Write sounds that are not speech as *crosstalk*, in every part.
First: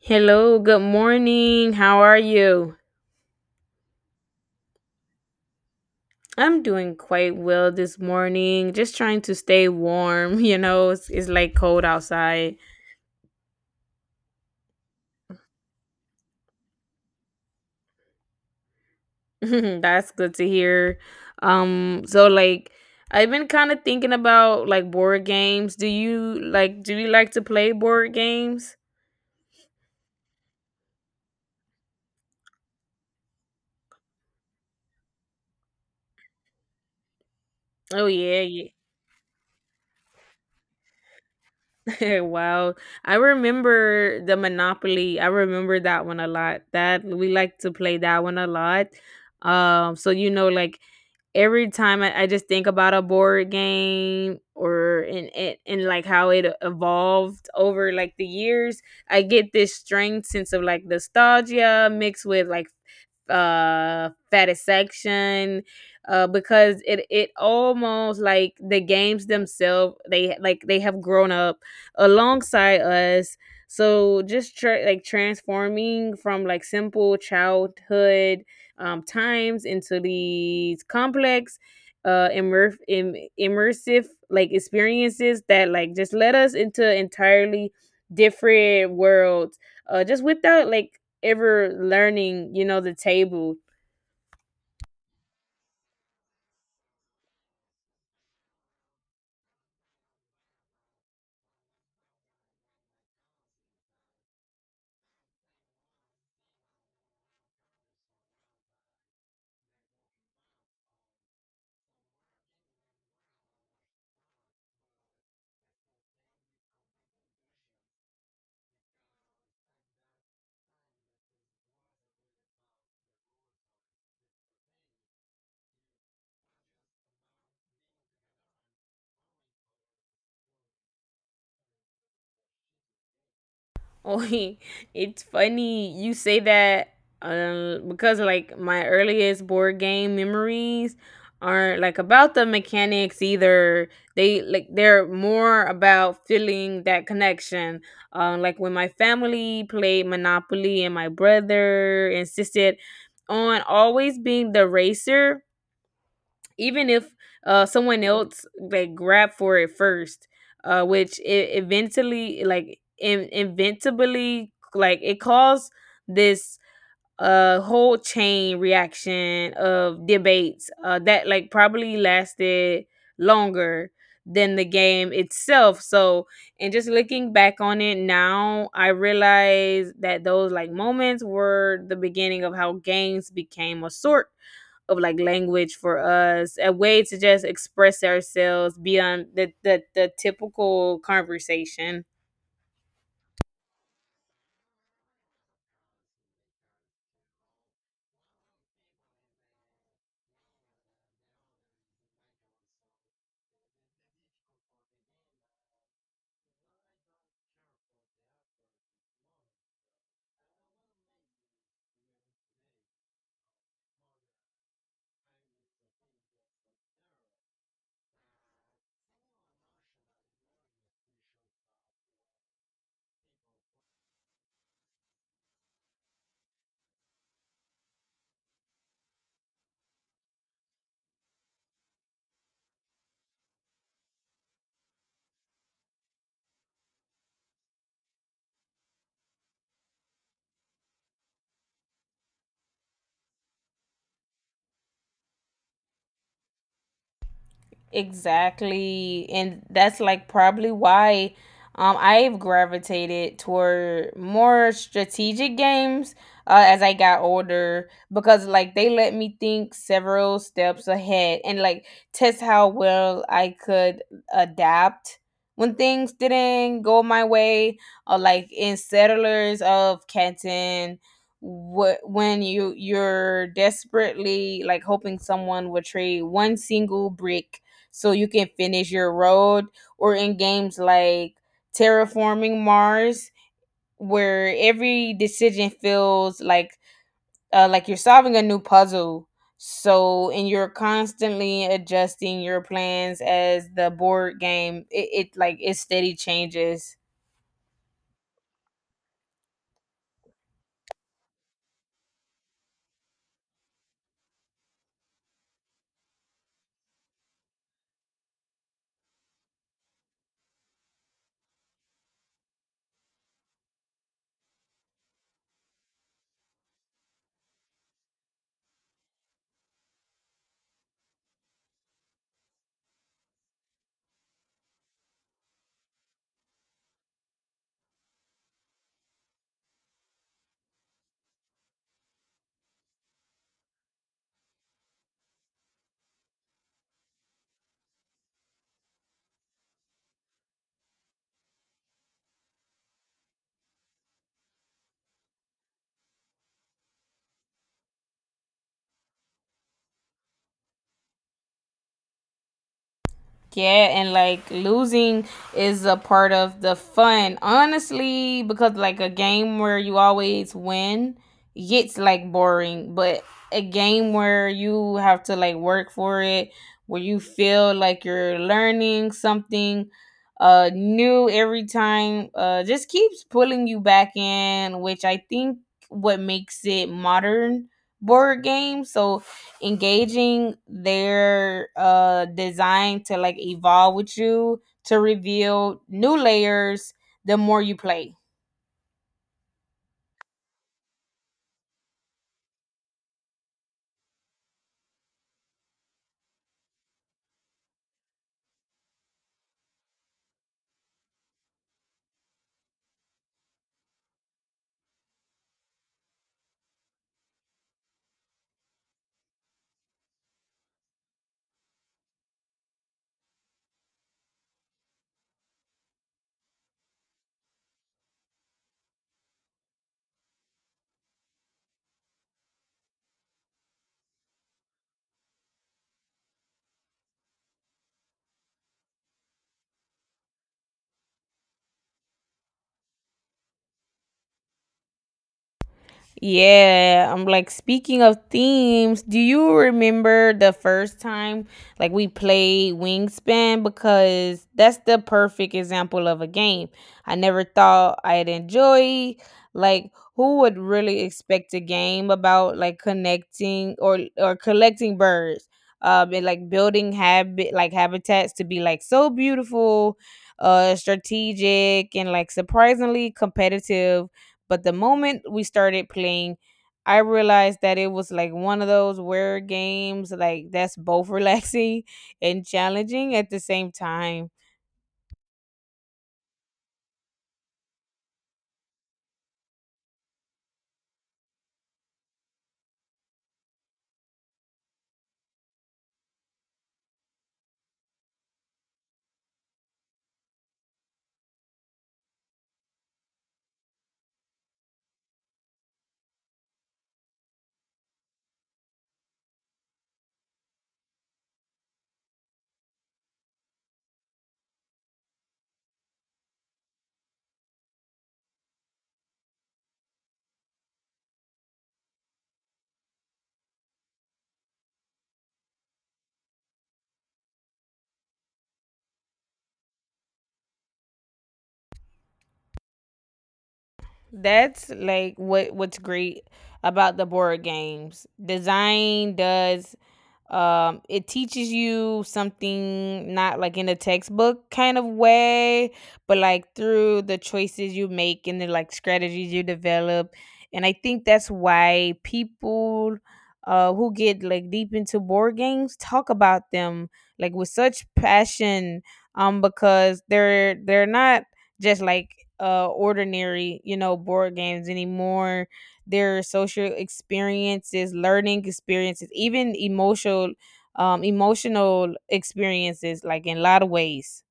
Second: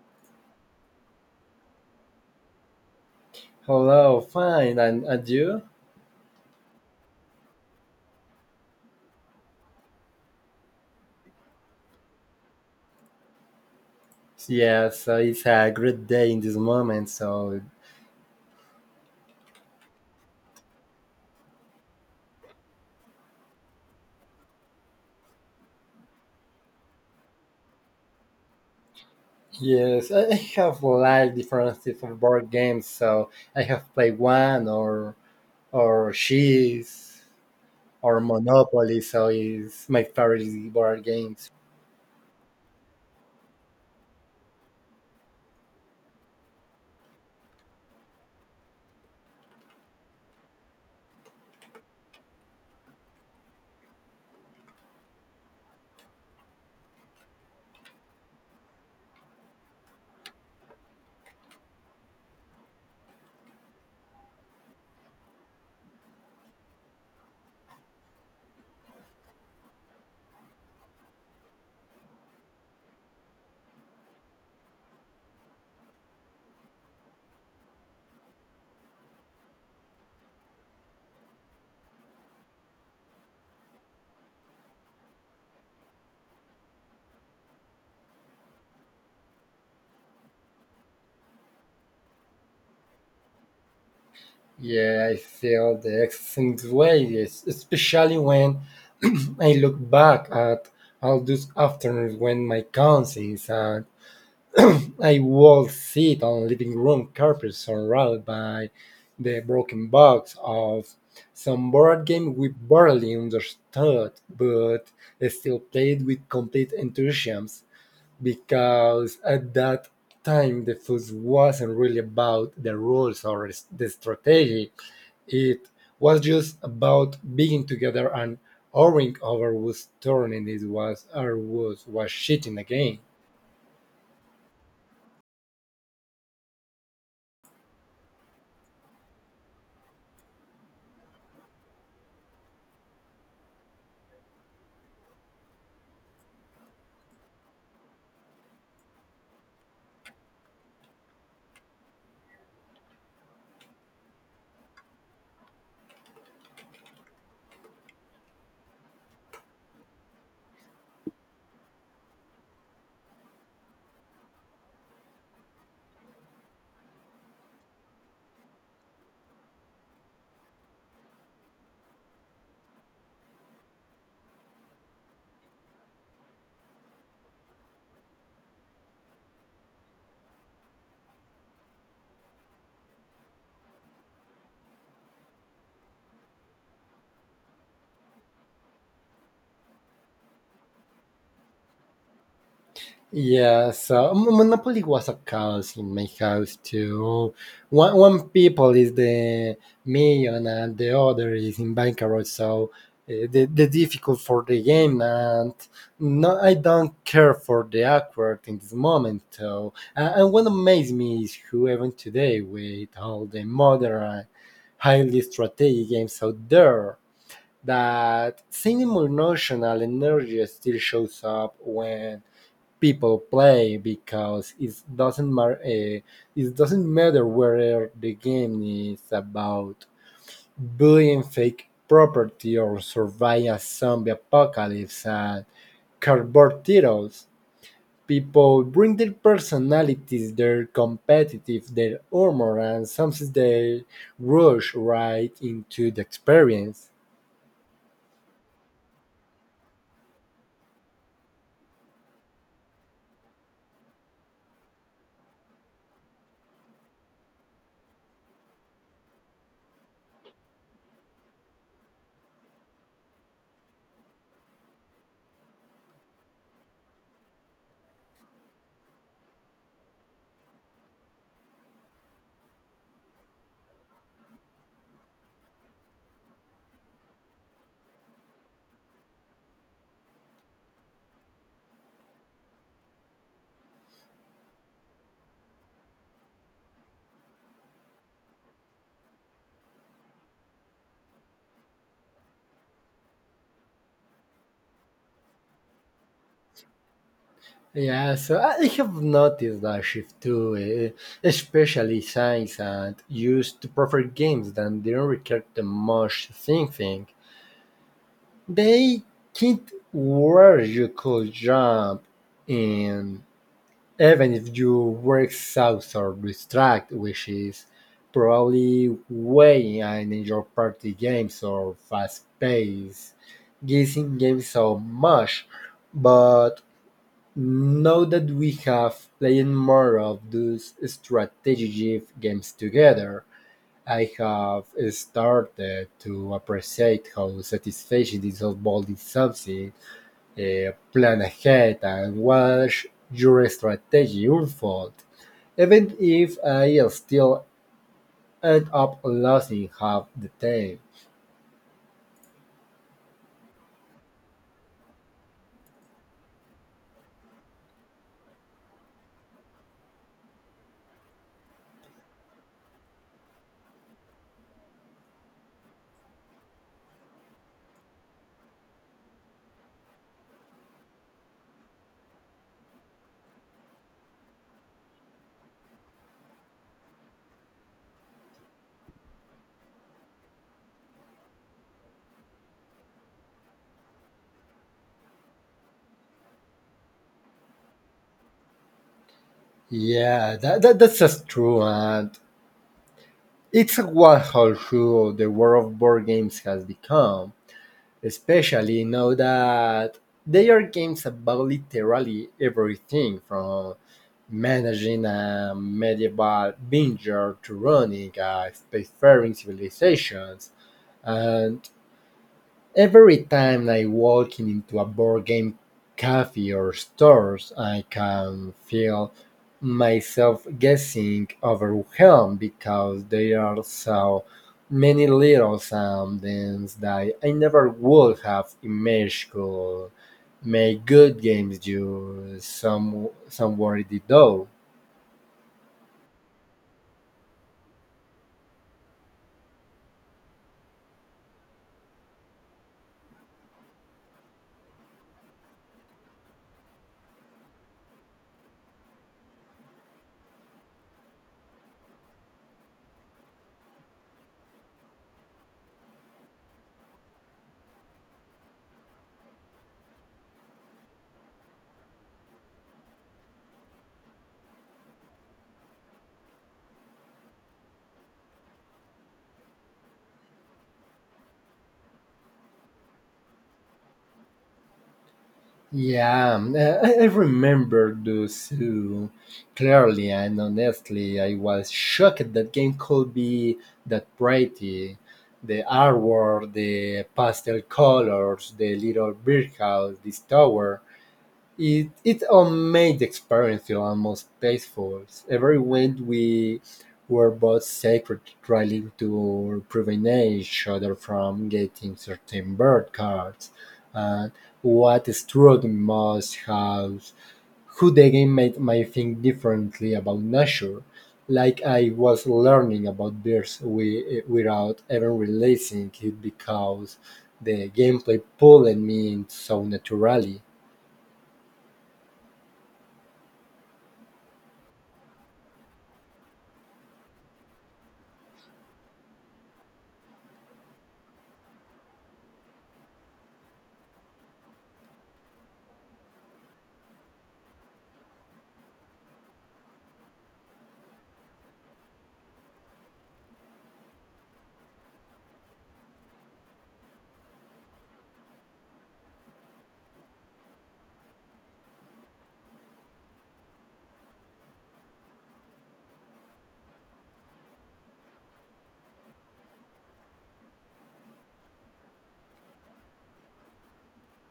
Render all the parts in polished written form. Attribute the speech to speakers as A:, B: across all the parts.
A: Hello, good morning. How are you?
B: Hello, fine, and you?
A: I'm doing quite well this morning. Just trying to stay warm, *laughs* it's like cold outside.
B: Yes, it's a great day in this moment. So
A: *laughs* That's good to hear. So like I've been kind of thinking about like board games. Do you like to play board games?
B: yes, I have like different types of board games. So I have played one or cheese
A: Oh
B: or
A: yeah, yeah.
B: Monopoly. So it's my favorite board games.
A: *laughs* Wow. I remember the Monopoly. I remember that one a lot. That we like to play that one a lot so like every time I just think about a board game or and like how it evolved over like the years, I get this strange sense of like nostalgia mixed with like satisfaction, because it almost like the games themselves they have grown up alongside us. So just like transforming from like simple childhood, times into these complex, immersive like experiences that like just led us into entirely different worlds, just without like ever learning, the table. *laughs*
B: Yeah, I feel the exact same way, yes, especially when *clears throat* I look back at all those afternoons when my cousins and *clears throat* I would sit on living room carpet surrounded by the broken box of some board game we barely understood but still played with complete enthusiasm because at that time the fuss wasn't really about the rules or the strategy. It was just about being together and worrying over whose turn it was or who was cheating the game.
A: Oh, it's funny you say that, because like my earliest board game memories aren't like about the mechanics either. They're more about feeling that connection. Like when my family played Monopoly and my brother insisted on always being the racer, even if someone else like grabbed for it first, which it eventually like inevitably, like it caused this, whole chain reaction of debates, that like probably lasted longer than the game itself. So and just looking back on it now I realize that those like moments were the beginning of how games became a sort of like language for us, a way to just express ourselves beyond the typical conversation.
B: Yeah, so Monopoly was a chaos in my house too. One people is the million and the other is in bankrupt, so the difficult for the game and no, I don't care for the awkward in this moment. So and what amazes me is who even today with all the modern, highly strategic games out there that same emotional energy still shows up when people play because it doesn't mar- it doesn't matter whether the game is about building fake property or survive a zombie apocalypse and cardboard titles. People bring their personalities, their competitive, their humor, and sometimes they rush right into the experience.
A: Exactly. And that's like probably why, I've gravitated toward more strategic games, as I got older because like they let me think several steps ahead and like test how well I could adapt when things didn't go my way, or like in Settlers of Canton what when you're desperately like hoping someone would trade one single brick so you can finish your road, or in games like Terraforming Mars where every decision feels like, like you're solving a new puzzle. So and you're constantly adjusting your plans as the board game, it steady changes.
B: Yeah, so I have noticed that shift too, eh, especially since and used to prefer games that didn't require the much thinking. They hint where you could jump in, even if you were exhausted or distracted, which is probably way in enjoy party games or fast-paced guessing games so much. But now that we have played more of those strategy games together, I have started to appreciate how satisfying it is building something, plan ahead, and watch your strategy unfold, even if I still end up losing half the time.
A: Yeah, and like losing is a part of the fun, honestly, because like a game where you always win gets like boring, but a game where you have to like work for it, where you feel like you're learning something, new every time, just keeps pulling you back in, which I think what makes it modern board game. So engaging their, design to like evolve with you, to reveal new layers the more you play.
B: Yeah, that's just true, and it's what how true the world of board games has become especially now that there are games about literally everything from managing a medieval vineyard to running a spacefaring civilizations, and every time I walk into a board game cafe or stores, I can feel myself guessing overwhelmed because there are so many little things that I never would have imagined could make good games do some somewhere in the dough.
A: Yeah, I'm like speaking of themes, do you remember the first time like we played Wingspan, because that's the perfect example of a game I never thought I'd enjoy. Like who would really expect a game about like connecting or collecting birds? And like building habit like habitats to be like so beautiful, strategic and like surprisingly competitive, but the moment we started playing, I realized that it was like one of those where games like that's both *laughs* relaxing and challenging at the same time.
B: Yeah, *laughs* I remember the zoo clearly, and honestly, I was shocked that game could be that pretty. The artwork, the pastel colors, the little birdhouse, this tower. It made the experience feel almost peaceful. Every wind we were both sacred, trying to prevent each other from getting certain bird cards. And what struck me most was who the game made me think differently about nature, like I was learning about birds without even realizing it because the gameplay pulled me in so naturally.
A: That's like what's great about the board games. Design does, it teaches you something not like in a textbook kind of way, but like through the choices you make and the like strategies you develop. And I think that's why people, who get like deep into board games, talk about them like with such passion, because they're not just like, ordinary, board games anymore. Their social experiences, learning experiences, even emotional, emotional experiences like in a lot of ways.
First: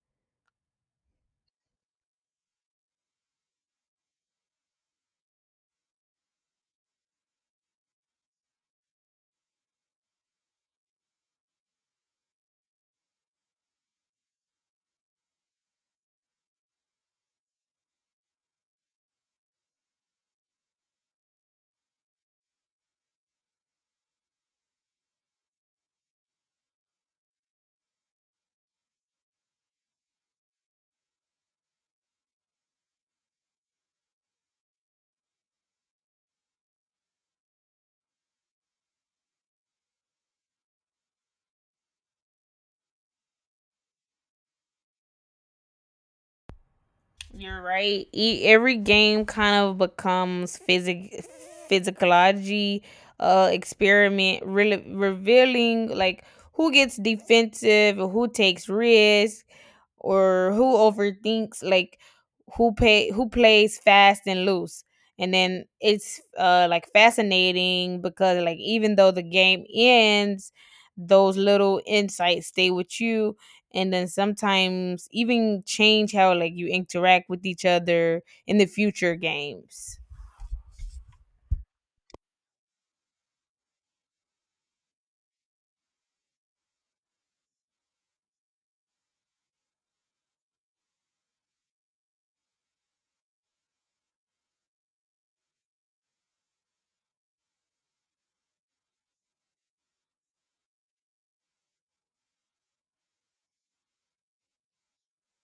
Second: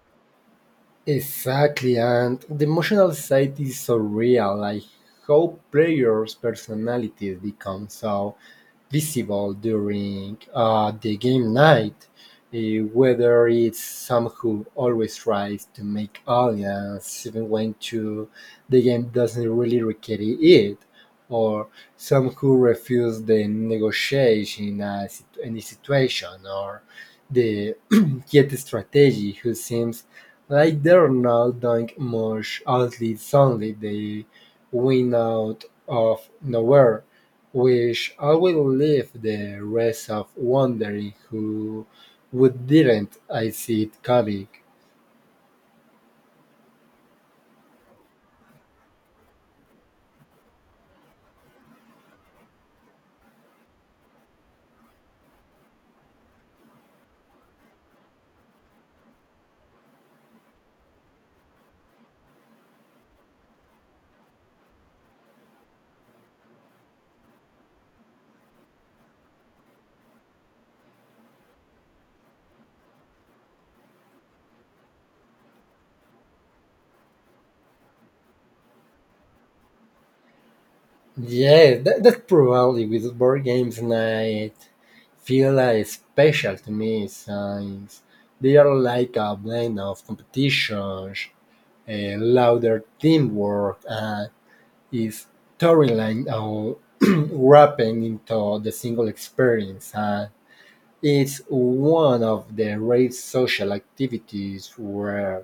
B: Exactly, and the emotional side is so real, like how players' personalities become so visible during the game night, eh, whether it's Sam who always tries to make audience even when to, the game doesn't really require it, or some who refuse the negotiation in a, any situation, or the *clears throat* yet strategy who seems like they're not doing much, at least suddenly they win out of nowhere. Which I will leave the rest of wondering who would didn't I see it coming.
A: You're right. Every game kind of becomes physicology, experiment, really revealing like who gets defensive, who takes risks, or who overthinks, like who plays fast and loose. And then it's, like fascinating because like even though the game ends, those little insights stay with you, and then sometimes even change how like you interact with each other in the future games.
B: Yeah, that probably with board games night feel like special to me since they are like a blend of competitions, a louder teamwork, and is storyline all *clears throat* wrapping into the single experience. And it's one of the rare social activities where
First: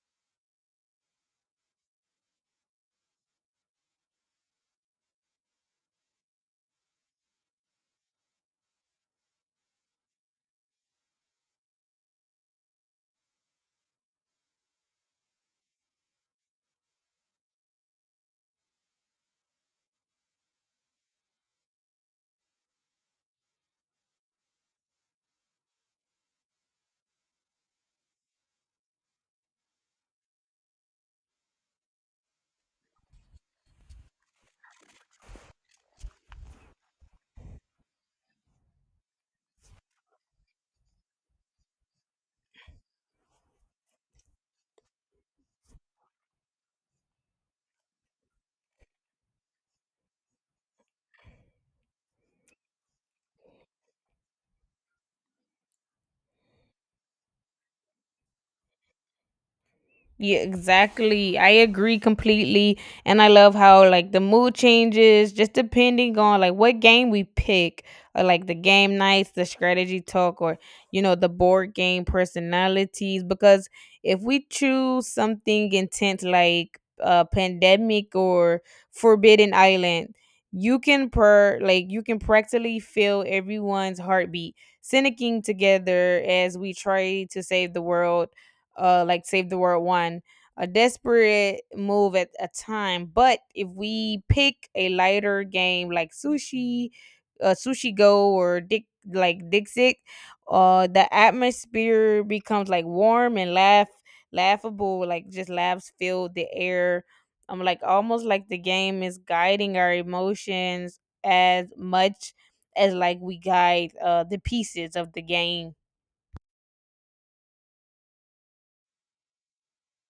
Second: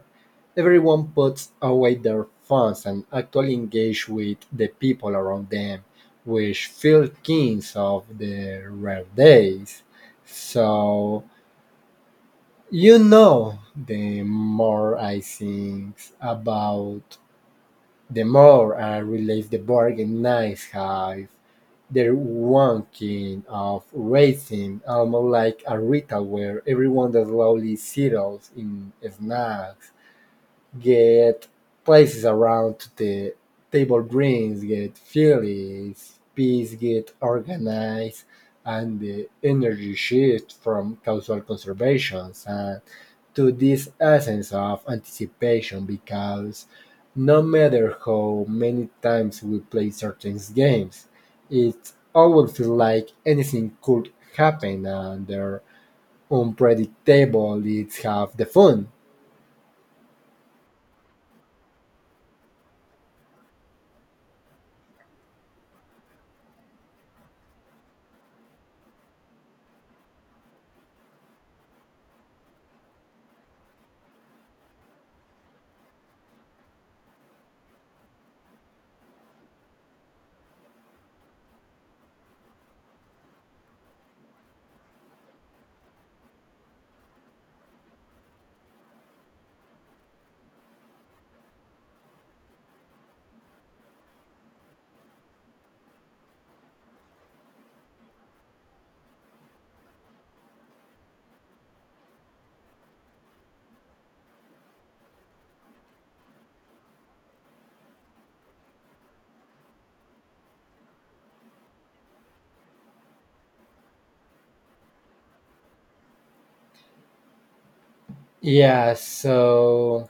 B: everyone puts away their phones and actually engage with the people around them, which feel kings of the rare days. So, you know, the more I think about the more I relive the bargain knives have their whacking of raisins, almost like a ritual where everyone that slowly settles in snacks, get places around the table drinks get filled, peace get organized, and the energy shifts from casual conservations and to this essence of anticipation because no matter how many times we play certain games, it always feels like anything could happen and their unpredictable it's half the fun.
A: Yeah, exactly. I agree completely. And I love how like the mood changes just depending on like what game we pick, or like the game nights, the strategy talk, or the board game personalities. Because if we choose something intense like, Pandemic or Forbidden Island, you can per like you can practically feel everyone's heartbeat syncing together as we try to save the world, like Save the World One, a desperate move at a time. But if we pick a lighter game like Sushi Go, or Dick like Dixit, the atmosphere becomes like warm and laughable. Like just laughs fill the air. I'm like almost like the game is guiding our emotions as much as like we guide, the pieces of the game.
B: Yeah, so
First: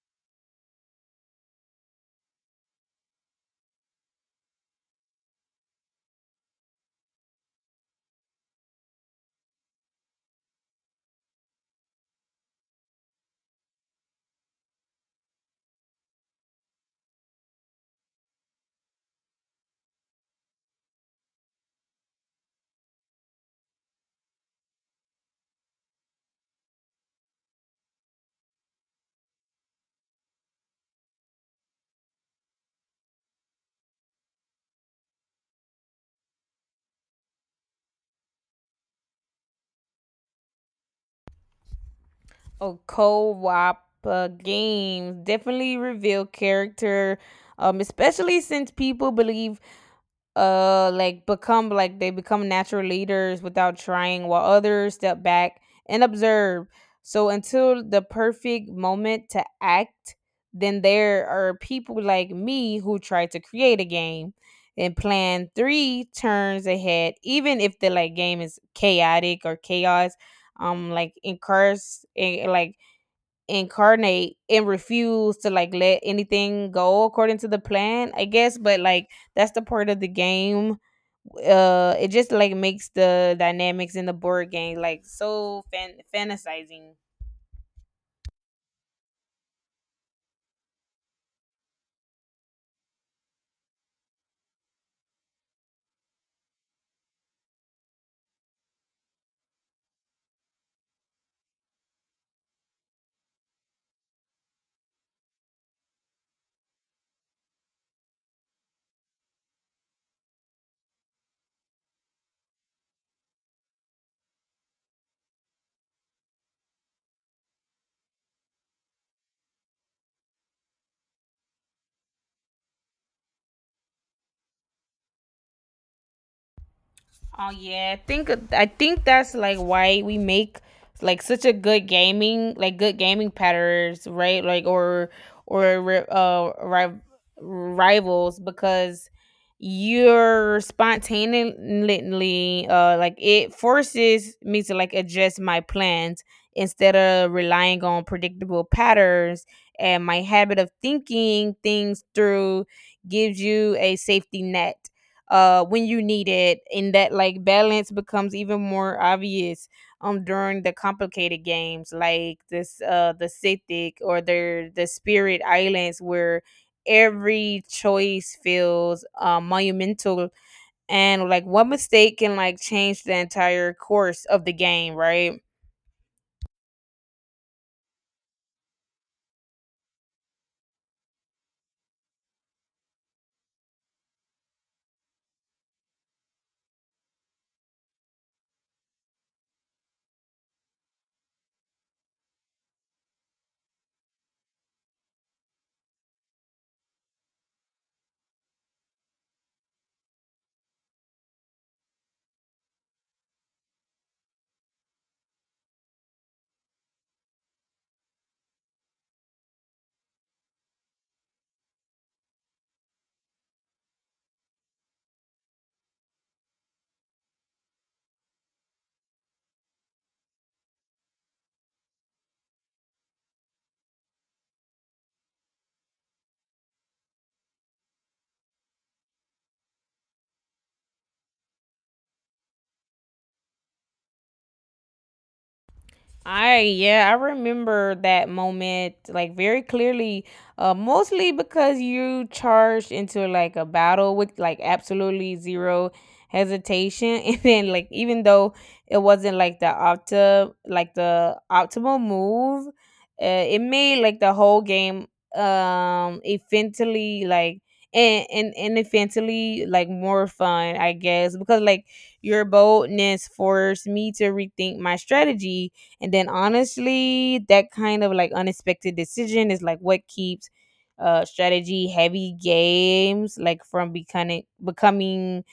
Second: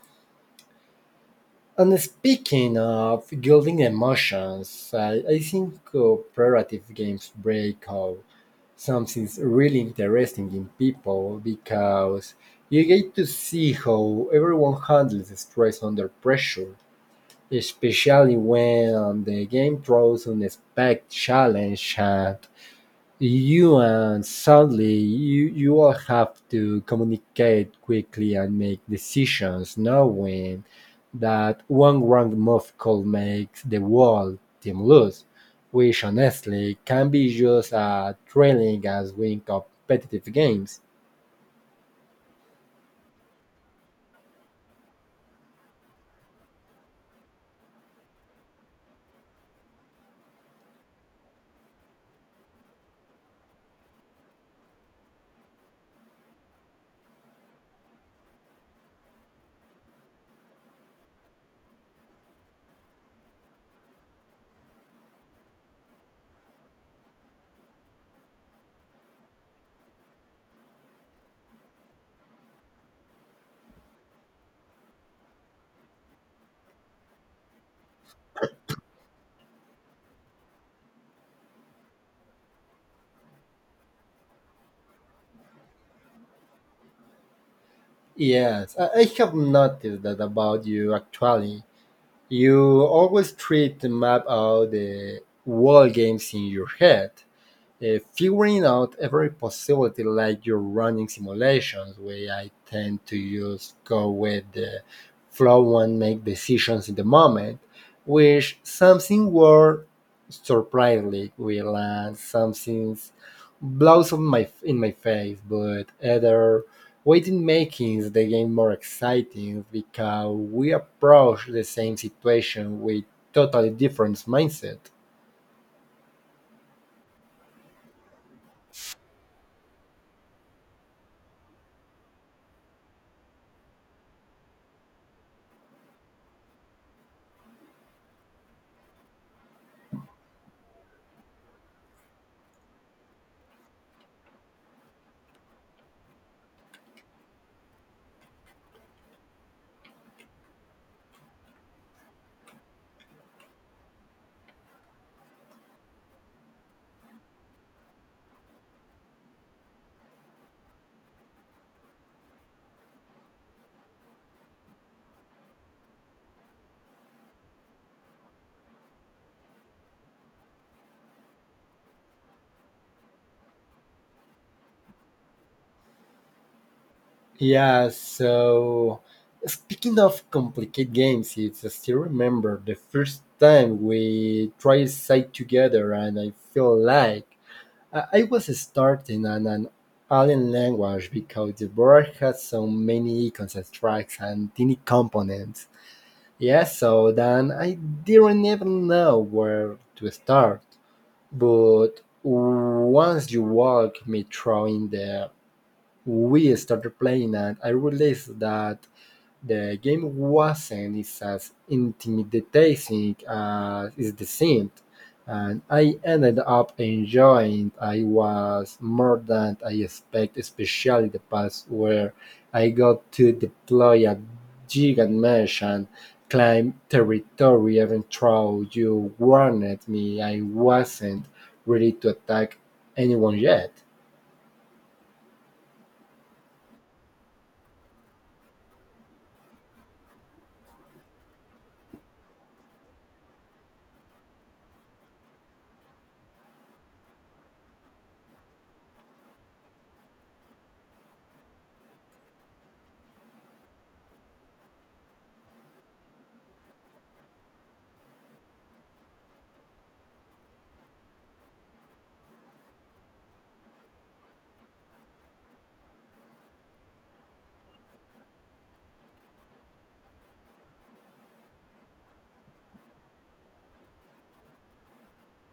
B: and speaking of building emotions, I think cooperative games break out something's really interesting in people because you get to see how everyone handles stress under pressure, especially when the game throws unexpected challenge and you and sadly, you all have to communicate quickly and make decisions, knowing that one wrong move could make the whole team lose, which honestly can be just as thrilling as winning competitive games.
A: Oh, co-op, games definitely reveal character, especially since people like become like they become natural leaders without trying, while others step back and observe. So until the perfect moment to act, then there are people like me who try to create a game and plan three turns ahead, even if the like game is chaotic or chaos. Like encourage, like incarnate and refuse to like let anything go according to the plan, I guess. But like that's the part of the game, it just like makes the dynamics in the board game like so fantasizing.
B: Yes, I have noticed that about you actually. You always try to map out the whole games in your head figuring out every possibility like you're running simulations where I tend to use go with the flow and make decisions in the moment, which something were surprisingly will and something blows on my in my face, but other waiting making the game more exciting because we approach the same situation with totally different mindset.
A: Oh yeah, I think that's like why we make like such a good gaming patterns, right? Like or rivals, because you're spontaneously, like it forces me to like adjust my plans instead of relying on predictable patterns, and my habit of thinking things through gives you a safety net, when you need it. And that like balance becomes even more obvious, during the complicated games like this, the Sithic, or the Spirit Islands, where every choice feels, monumental, and like one mistake can like change the entire course of the game, right?
B: Yeah, so speaking of complicated games, it's, I still remember the first time we tried side together, and I feel like I was starting on an alien language because the board had so many icons tracks and tiny components. Yeah, so then I didn't even know where to start. But once you walk me through in the we started playing and I realized that the game wasn't as intimidating as it seemed, and I ended up enjoying I was more than I expected, especially the parts where I got to deploy a gigant mesh and climb territory even though you warned me I wasn't ready to attack anyone yet.
A: I Yeah, I remember that moment like very clearly, mostly because you charged into like a battle with like absolutely zero hesitation, *laughs* and then like even though it wasn't like the optimal move, it made like the whole game, infinitely like and infinitely like more fun, I guess, because like your boldness forced me to rethink my strategy. And then honestly, that kind of like unexpected decision is like what keeps, strategy heavy games like from becoming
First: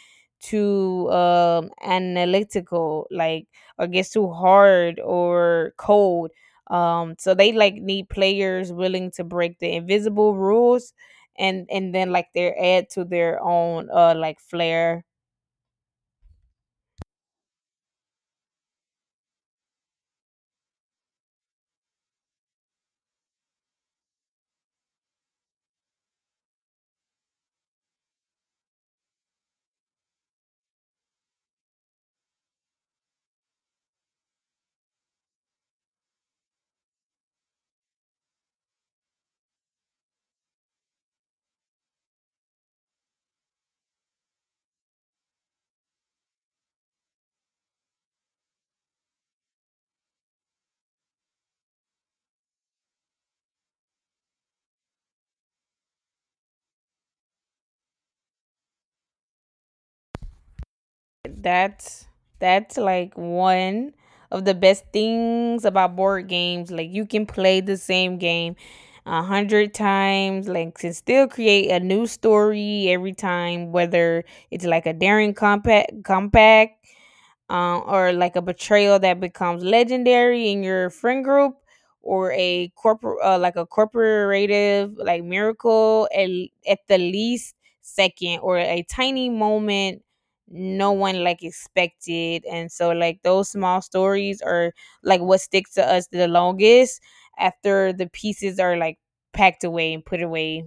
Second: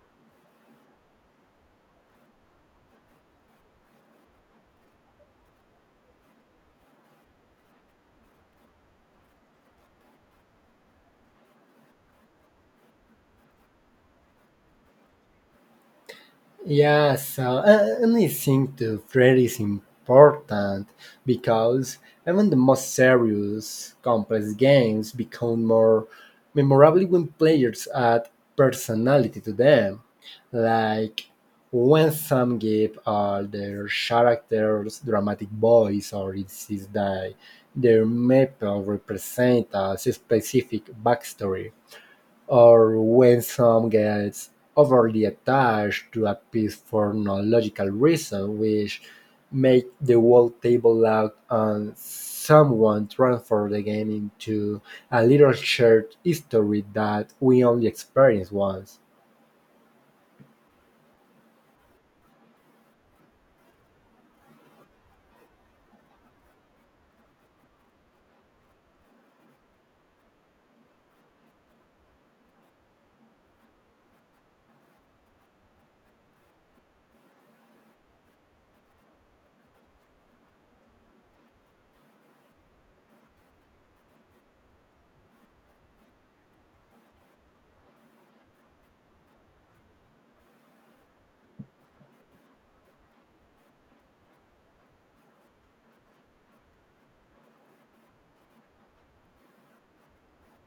A: too, analytical, like or gets too hard or cold, so they like need players willing to break the invisible rules, and then like they add to their own, like flair.
B: Yeah, so and I think the thread is important because even the most serious, complex games become more memorable when players add personality to them. Like when some give all their characters dramatic voice, or it is that their map represent a specific backstory or when some gets overly attached to a piece for no logical reason, which make the whole table loud and someone transform the game into a little shared history that we only experience once.
A: That's that's like one of the best things about board games. Like you can play the same game 100 times, like can still create a new story every time, whether it's like a daring compact, or like a betrayal that becomes legendary in your friend group, or a corporate, like a corporative like miracle at the least second, or a tiny moment no one like expected. And so like those small stories are like what sticks to us the longest, after the pieces are like packed away and put away.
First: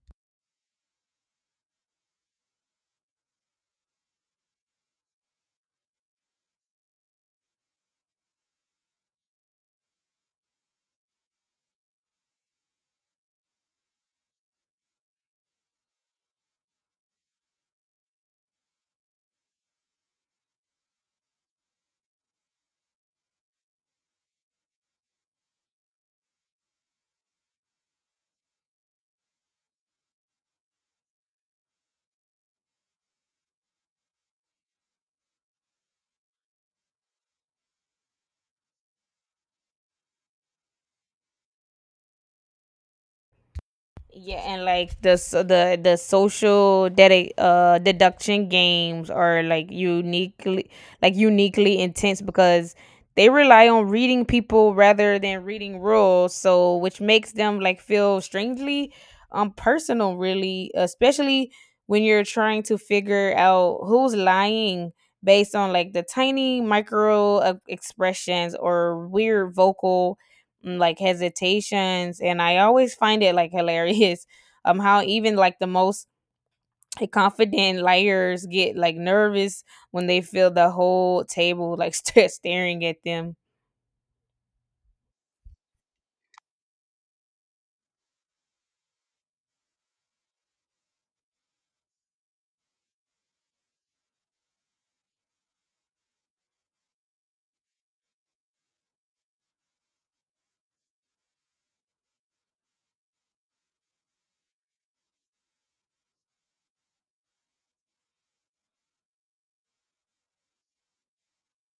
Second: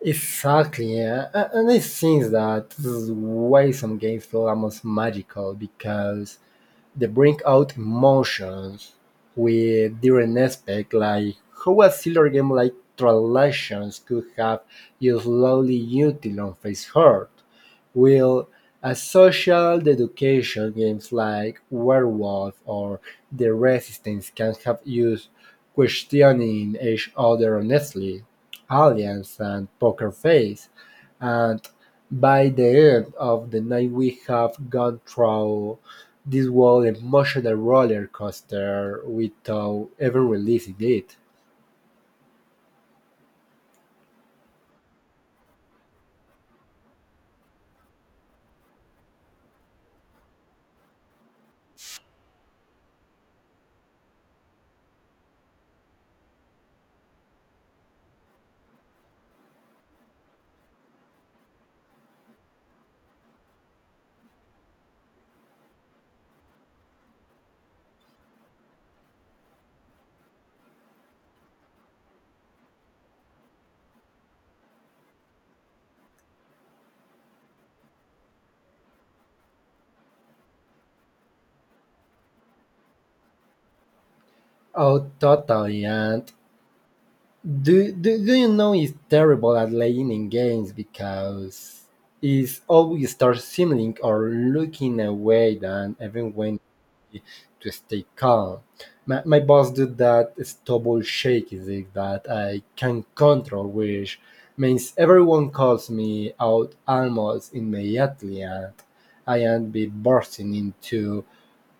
B: Exactly, yeah. And I think that's why some games feel almost magical because they bring out emotions with different aspects, like how a silver game like transactions could have used slowly until on face hurt. Will a social deduction games like Werewolf or The Resistance can have used questioning each other honestly, aliens and poker face, and by the end of the night we have gone through this whole emotional roller coaster without ever releasing it.
A: Yeah, and like the social deduction games are like uniquely intense, because they rely on reading people rather than reading rules, so which makes them like feel strangely, personal really, especially when you're trying to figure out who's lying based on like the tiny micro, expressions, or weird vocal, like hesitations. And I always find it like *laughs* hilarious, how even like the most confident liars get like nervous when they feel the whole table like *laughs* staring at them.
B: Oh, totally, and do you know it's terrible at laying in games because it's always start simmering or looking away than everyone to stay calm. My boss do that stubble shake is it that I can control, which means everyone calls me out almost immediately and I am be bursting into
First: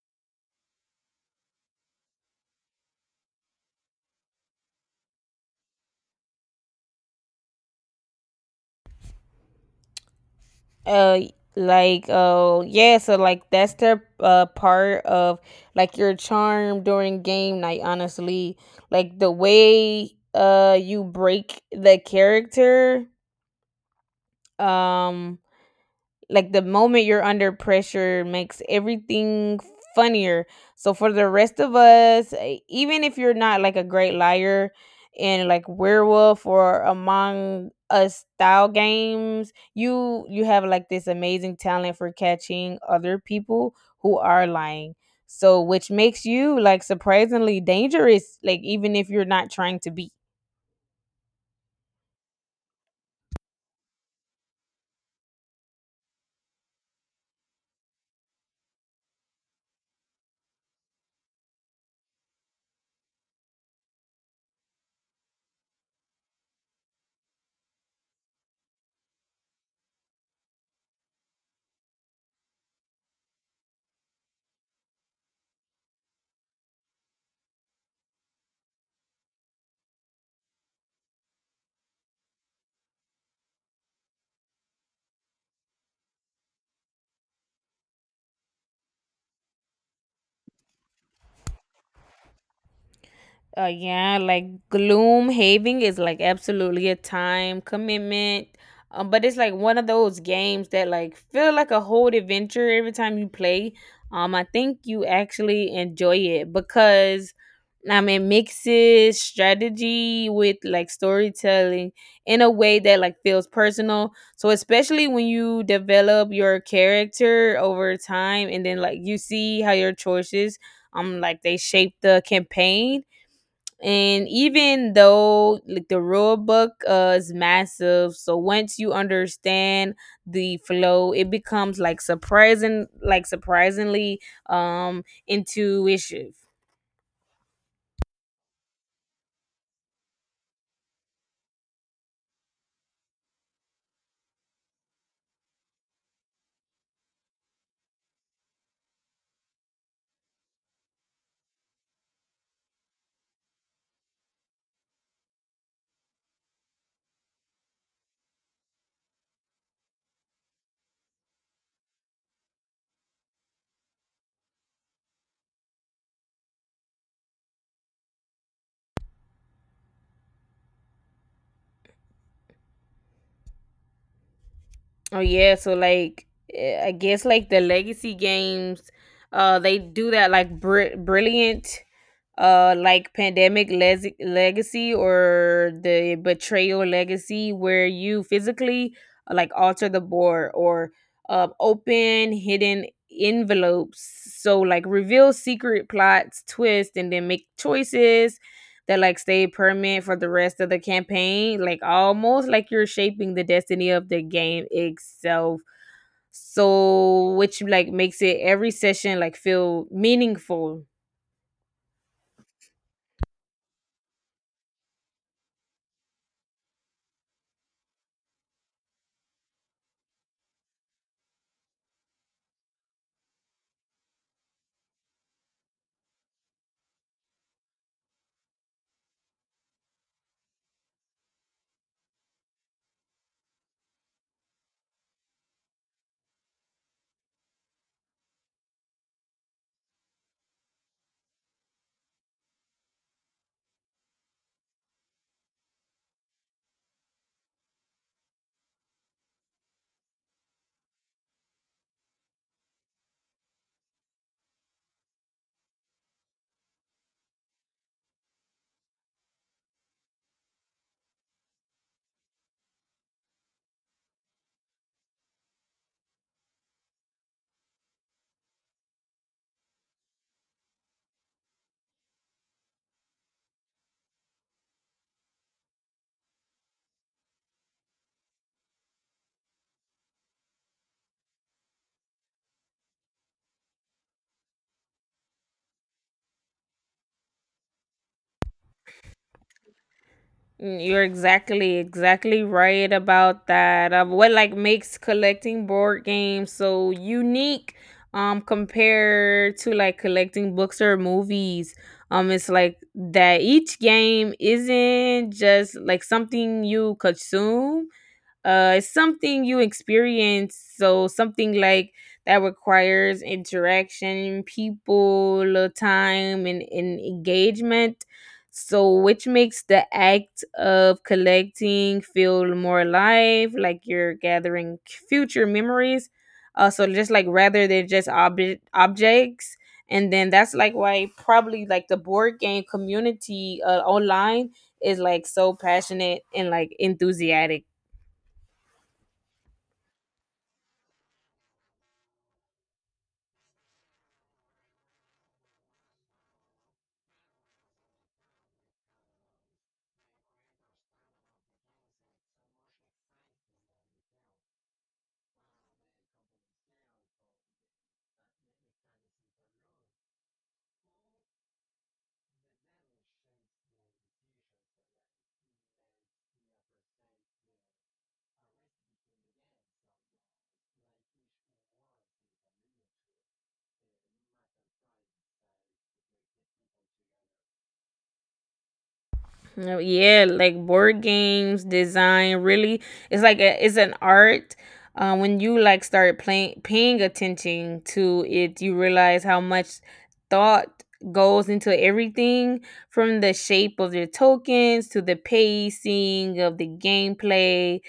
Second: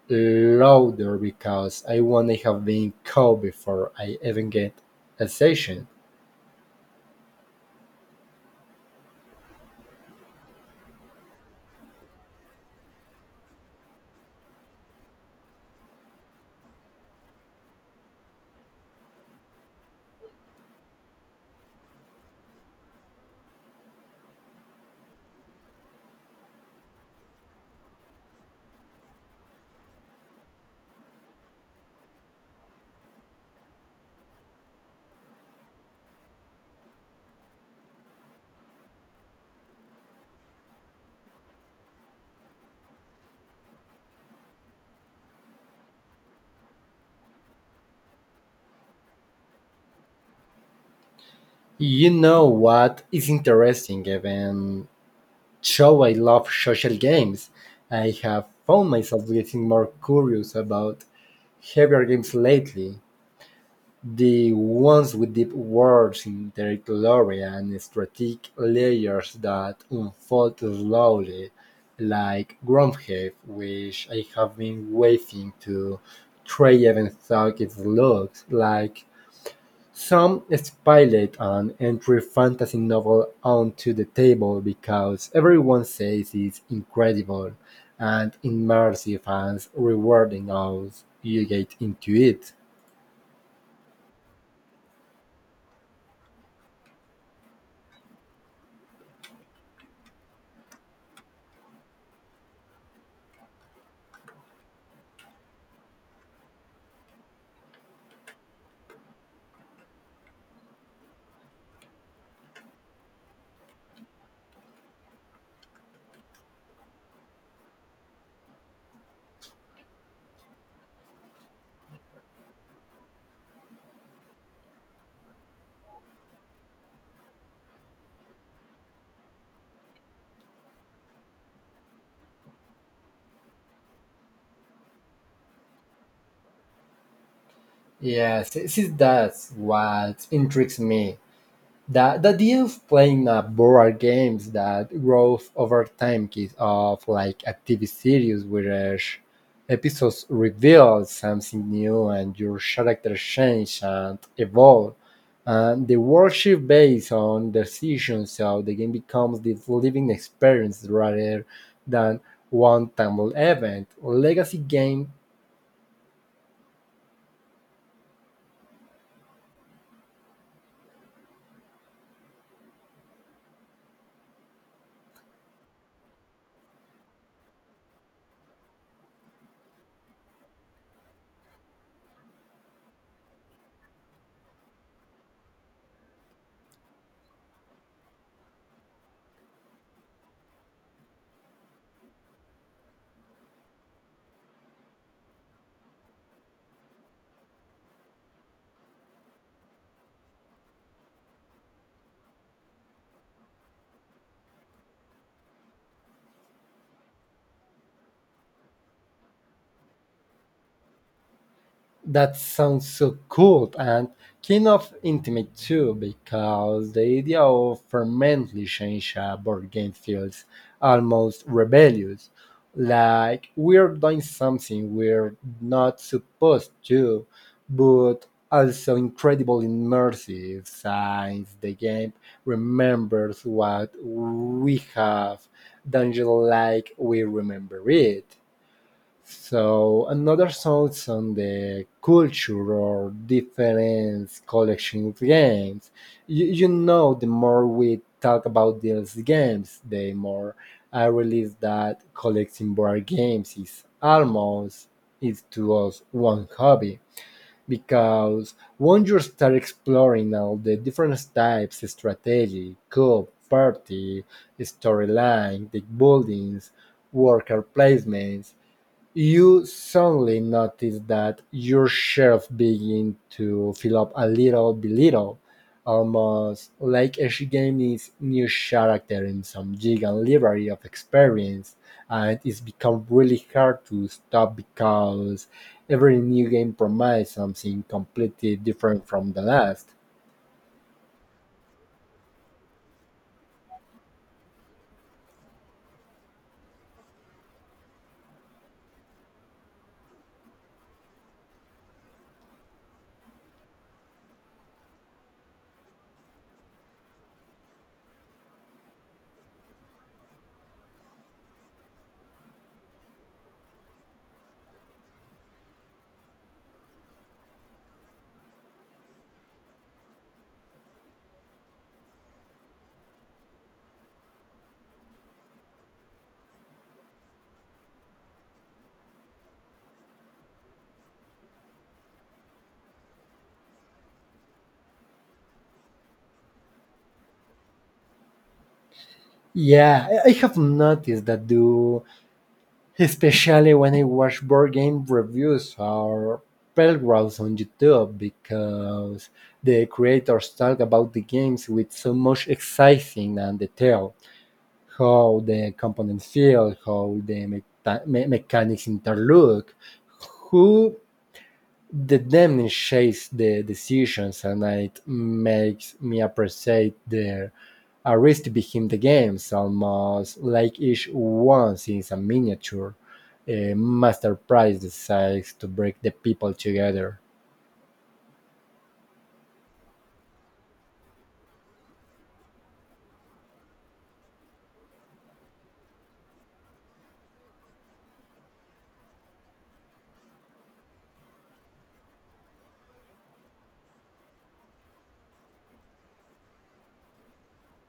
B: louder because I want to have been called before I even get a session.
A: uh like oh yeah, so like that's their, part of like your charm during game night, honestly. Like the way, you break the character, um like the moment you're under pressure makes everything funnier. So for the rest of us, even if you're not like a great liar in like Werewolf or Among Us style games, you have like this amazing talent for catching other people who are lying. So which makes you like surprisingly dangerous, like even if you're not trying to be.
B: You know what is interesting, even though I love social games, I have found myself getting more curious about heavier games lately. The ones with deep worlds in their glory and strategic layers that unfold slowly, like Gromhead, which I have been waiting to try even though it looks like some spilled an entire fantasy novel onto the table because everyone says it's incredible and immersive and rewarding as you get into it.
A: Yeah, like gloom having is like absolutely a time commitment. But it's like one of those games that like feel like a whole adventure every time you play. I think you actually enjoy it because I mean it mixes strategy with like storytelling in a way that like feels personal. So especially when you develop your character over time and then like you see how your choices like they shape the campaign. And even though like the rule book is massive, so once you understand the flow it becomes like surprising, like surprisingly intuitive.
B: Yes, this is that's what intrigues me. The idea of playing a board games that grows over time is of like a TV series where each episodes reveal something new and your character change and evolve. And the world shift based on decisions, so the game becomes this living experience rather than one time event. Legacy game
A: Oh yeah, so like I guess like the legacy games they do that like brilliant. Uh, like pandemic legacy or the betrayal legacy where you physically like alter the board or open hidden envelopes, so like reveal secret plots twist and then make choices that like stay permanent for the rest of the campaign, like almost like you're shaping the destiny of the game itself. So which like makes it every session like feel meaningful.
B: that sounds so cool and kind of intimate too, because the idea of permanently change a board game feels almost rebellious. Like we're doing something we're not supposed to, but also incredibly immersive since the game remembers what we have done just like we remember it. So another songs on the culture or different collection games. You know, the more we talk about these games, the more I realize that collecting board games is almost is to us one hobby because once you start exploring all the different types, strategy, code, party, storyline, deck buildings, worker placements, you suddenly notice that your shelf begin to fill up a little by little, almost like each game is new character in some giant library of experience, and it's become really hard to stop because every new game promises something completely different from the last.
A: Mm, you're exactly right about that. Of what like makes collecting board games so unique compared to like collecting books or movies. It's like that each game isn't just like something you consume, it's something you experience, so something like that requires interaction, people, time, and engagement. So, which makes the act of collecting feel more alive, like you're gathering future memories. So just like rather than just objects. And then that's like why probably like the board game community online is like so passionate and like enthusiastic.
B: Yeah, I have noticed that do, especially when I watch board game reviews or playthroughs on YouTube, because the creators talk about the games with so much exciting and detail, how the components feel, how the mechanics interlock, who the demon shapes the decisions, and it makes me appreciate the artist behind the games, almost like each one is a miniature, a masterpiece decides to bring the people together.
A: No, yeah, like board games, design, really, it's like it's an art. When you like start playing, paying attention to it, you realize how much thought goes into everything, from the shape of the tokens to the pacing of the gameplay,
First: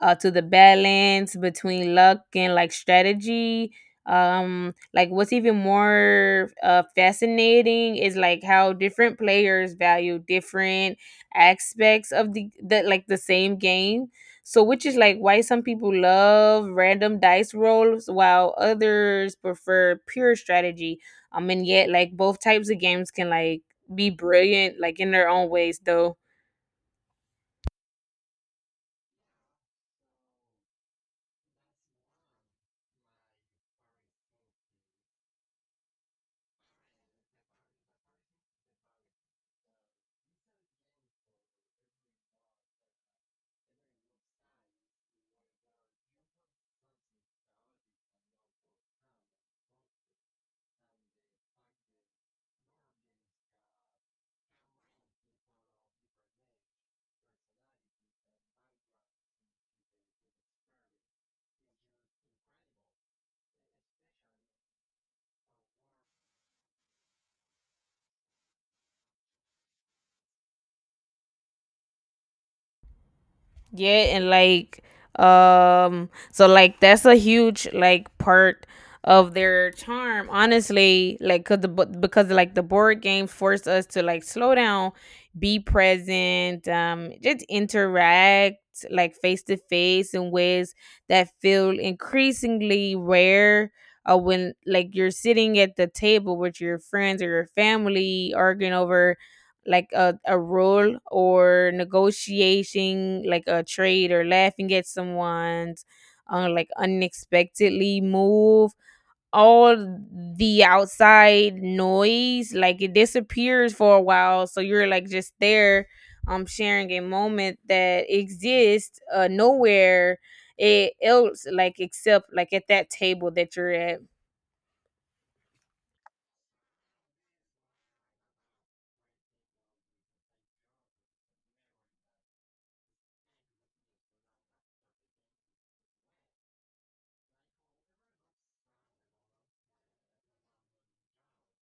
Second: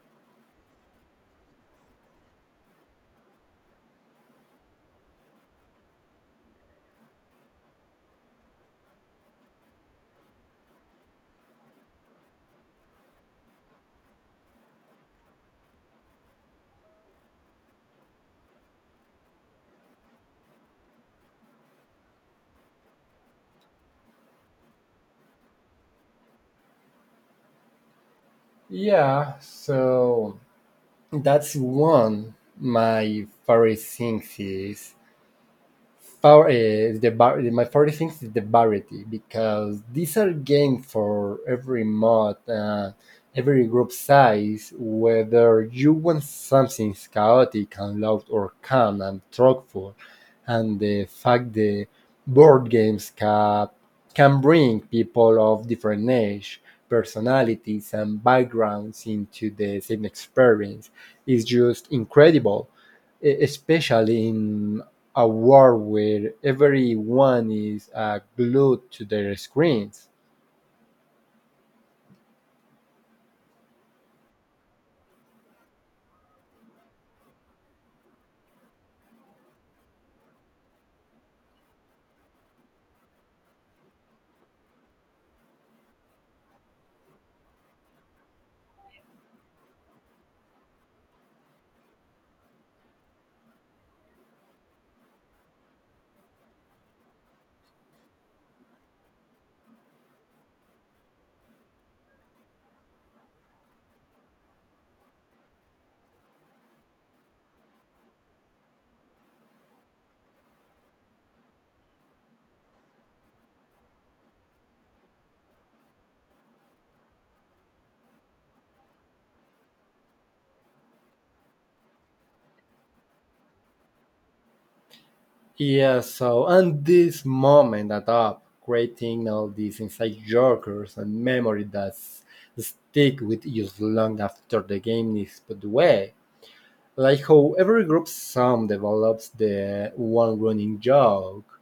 A: to the balance between luck and like strategy. Like what's even more fascinating is like how different players value different aspects of the like the same game. So which is like why some people love random dice rolls while others prefer pure strategy. Um, and yet like both types of games can like be brilliant like in their own ways though.
B: Yeah, so that's one, my favorite thing is Power, the my favorite thing is the variety, because these are games for every mod, every group size. Whether you want something chaotic and loud, or calm and thoughtful, and the fact the board games can bring people of different age, personalities, and backgrounds into the same experience is just incredible, especially in a world where everyone is glued to their screens.
A: Yeah, and like so like that's a huge like part of their charm, honestly, like cuz because like the board games force us to like slow down, be present, just interact like face to face in ways that feel increasingly rare. Uh, when like you're sitting at the table with your friends or your family arguing over like a rule or negotiating like a trade or laughing at someone's like unexpectedly move, all the outside noise like it disappears for a while, so you're like just there sharing a moment that exists nowhere else, like except like at that table that you're at.
B: Yeah, so and this moment that up creating all these inside jokers and memory that stick with you long after the game is put away. Like how every group song develops the one running joke,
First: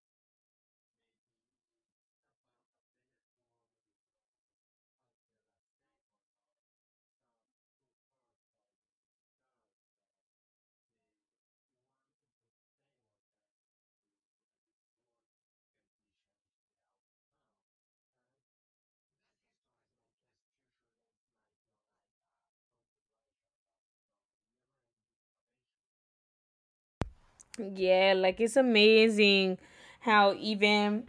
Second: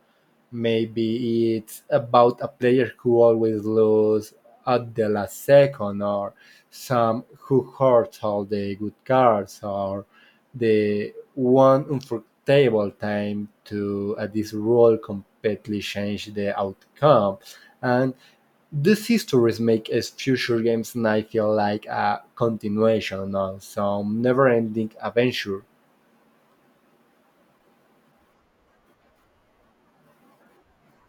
B: maybe it's about a player who always loses at the last second, or some who hurts all the good cards, or the one unforgettable time to at this role completely change the outcome, and these histories make us future games, and I feel like a continuation of some never-ending adventure.
A: Yeah, like it's amazing how even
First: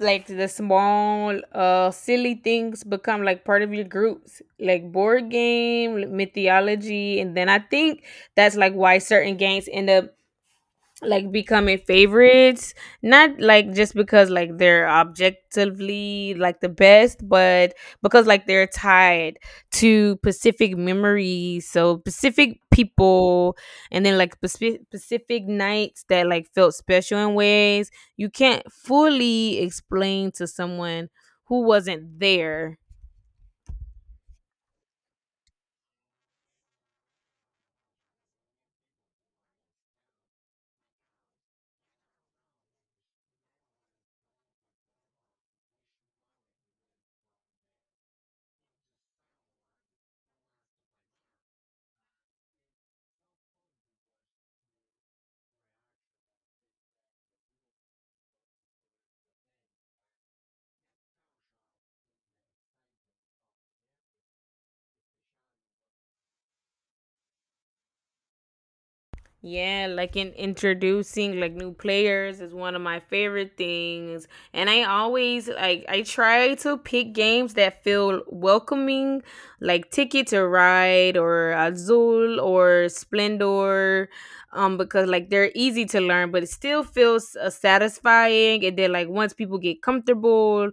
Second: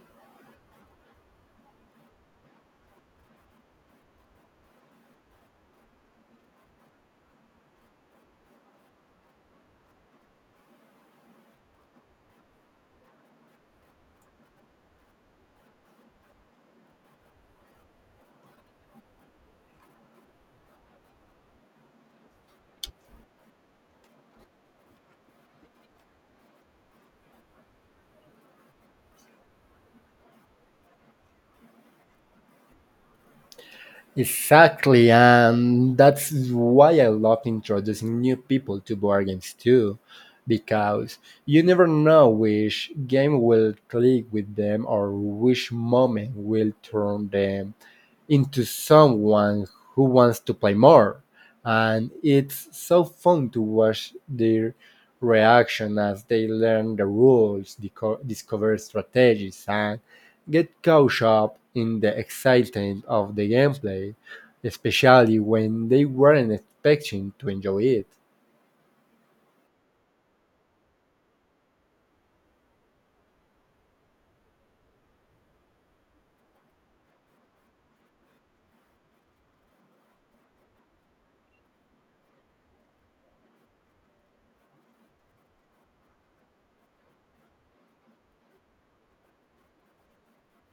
A: like the small silly things become like part of your groups like board game mythology. And then I think that's like why certain games end up like becoming favorites, not like just because like they're objectively like the best, but because like they're tied to pacific memories, so pacific people and then like pacific nights that like felt special in ways you can't fully explain to someone who wasn't there.
B: Exactly, and that's why I love introducing new people to board games too, because you never know which game will click with them, or which moment will turn them into someone who wants to play more. And it's so fun to watch their reaction as they learn the rules, discover strategies, and get caught up in the excitement of the gameplay, especially when they weren't expecting to enjoy it.
A: Yeah, like in introducing like new players is one of my favorite things. And I always like I try to pick games that feel welcoming, like Ticket to Ride or Azul or Splendor, because like they're easy to learn, but it still feels satisfying. And then like once people get comfortable,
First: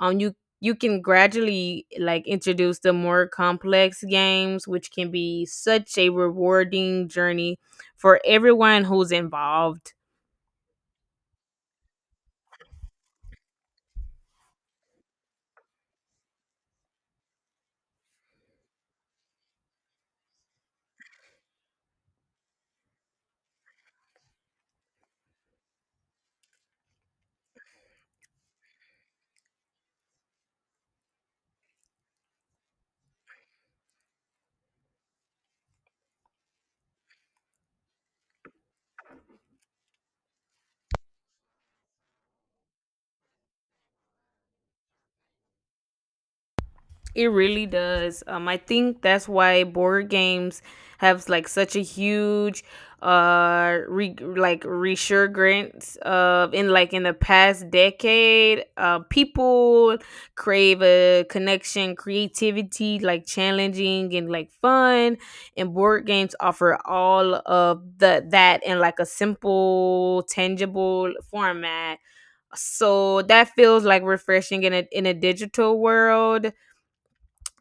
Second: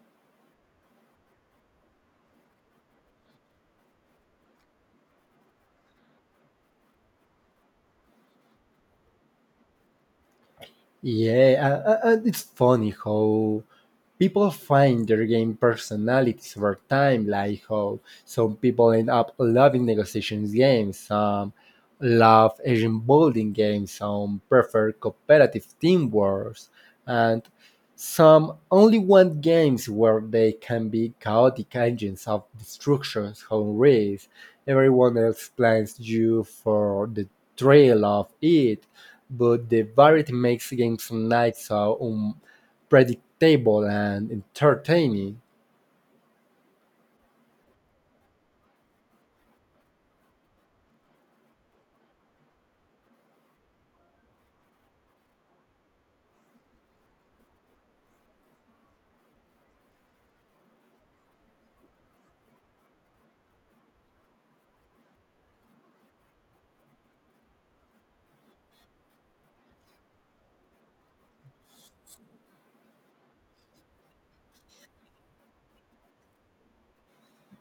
A: um you you can gradually like introduce the more complex games, which can be such a rewarding journey for everyone who's involved.
B: Yeah, it's funny how people find their game personalities over time, like how some people end up loving negotiations games, some love engine building games, some prefer cooperative teamwork, and some only want games where they can be chaotic engines of destruction, home race. Everyone else plans you for the trail of it, but the variety makes games night so predictable and entertaining.
A: It really does. I think that's why board games have like such a huge like resurgence of in like in the past decade. Uh, people crave a connection, creativity, like challenging and like fun, and board games offer all of the that in like a simple tangible format, so that feels like refreshing in a digital world.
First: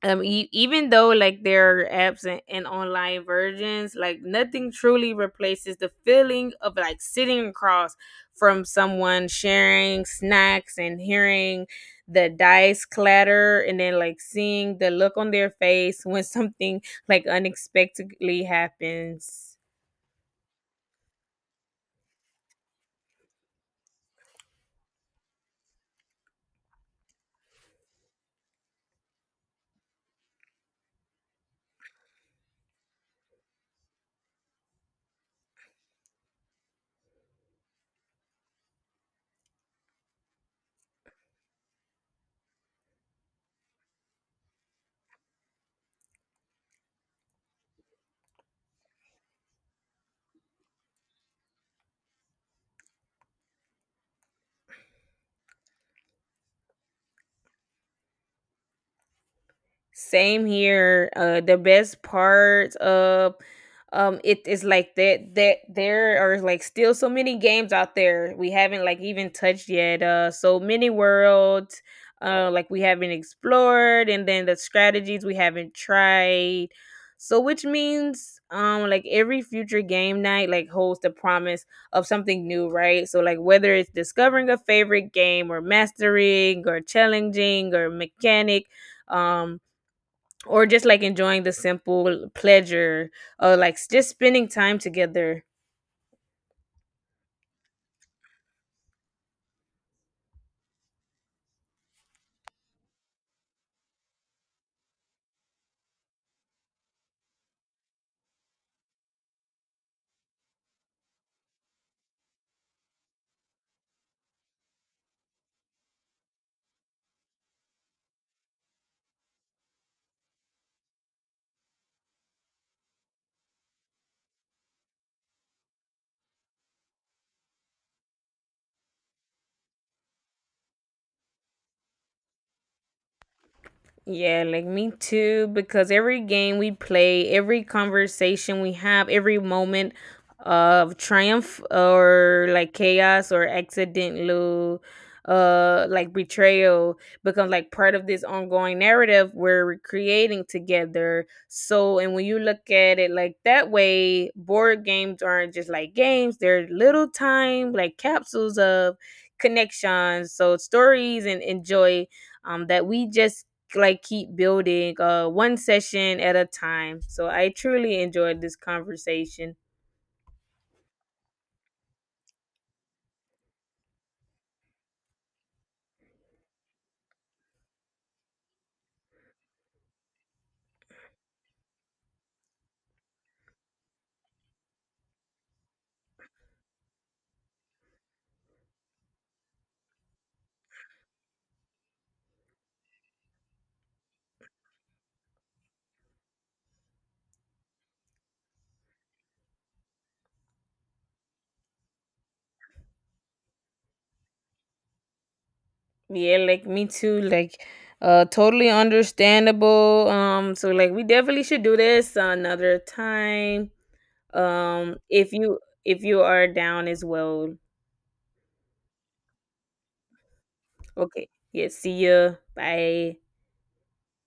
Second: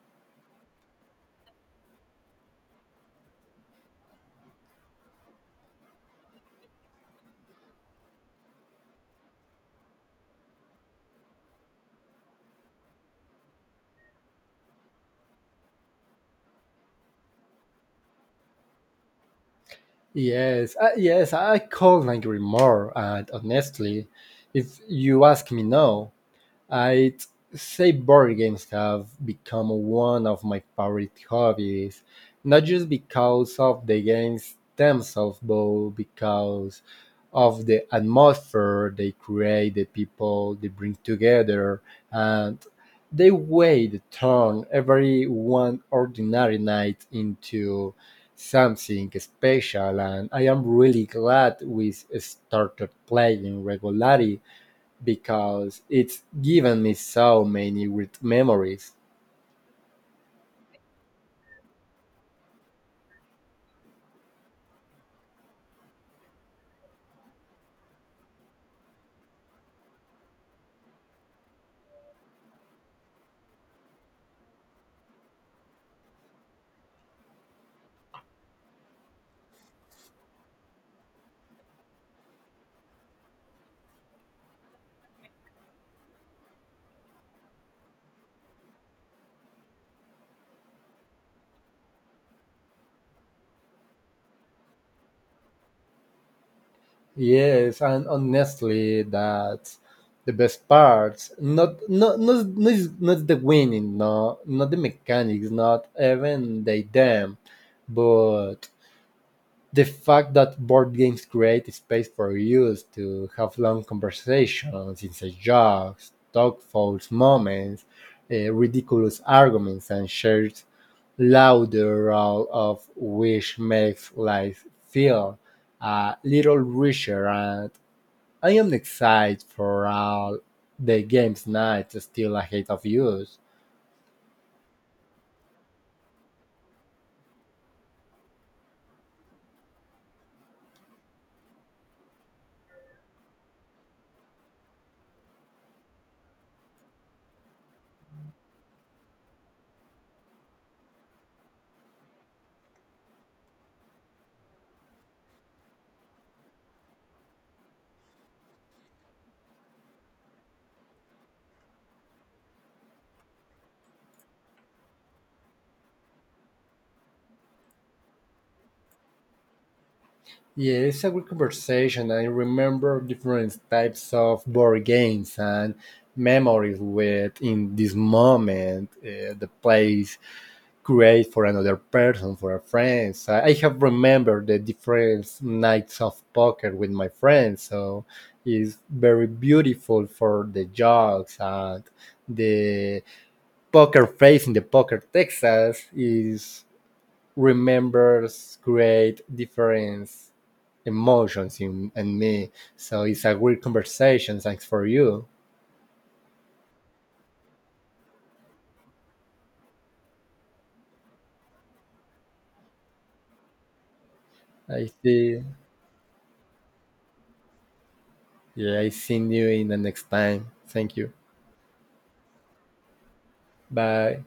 A: Even though like there are apps and online versions, like nothing truly replaces the feeling of like sitting across from someone, sharing snacks and hearing the dice clatter and then like seeing the look on their face when *laughs* something like unexpectedly happens.
B: Yes, yes, I call Angry more, and honestly, if you ask me now, I'd say board games have become one of my favorite hobbies, not just because of the games themselves, but because of the atmosphere they create, the people they bring together, and the way they turn every one ordinary night into something special. And I am really glad we started playing regularly because it's given me so many great memories.
A: Same here. The best part of it is like that there are like still so many games out there we haven't like even touched yet. So many worlds. Like we haven't explored, and then the strategies we haven't tried. So which means like every future game night like holds the promise of something new, right? So like whether it's discovering a favorite game or mastering or challenging or mechanic, um or just like enjoying the simple pleasure of like just spending time together.
B: Yes, and honestly, that's the best parts. Not the winning, no, not the mechanics, not even the them, but the fact that board games create space for us to have long conversations, inside jokes, thoughtful moments, ridiculous arguments, and shared Lauderdale of which makes life feel a little richer, and I am excited for all the games night still ahead of us.
A: Yeah, like me too, because every game we play, every conversation we have, every moment of triumph or like chaos or accidental like betrayal becomes like part of this ongoing narrative we're creating together. So and when you look at it like that way, board games aren't just like games, they're little time like capsules of connections, so stories and joy, that we just like keep building one session at a time. So I truly enjoyed this conversation.
B: Yeah, it's a good conversation. I remember different types of board games and memories with in this moment, the place create for another person, for a friend. So I have remembered the different nights of poker with my friends, so it's very beautiful for the jokes and the poker face in the poker Texas is remembers create different emotions in, and me. So it's a great conversation. Thanks for you.
A: Yeah, like me too, like totally understandable. So like we definitely should do this another time,
B: I
A: if
B: see.
A: you, if you are down as well.
B: Yeah, I see you in the next time. Thank you.
A: Okay, yeah, see ya, bye.
B: Bye.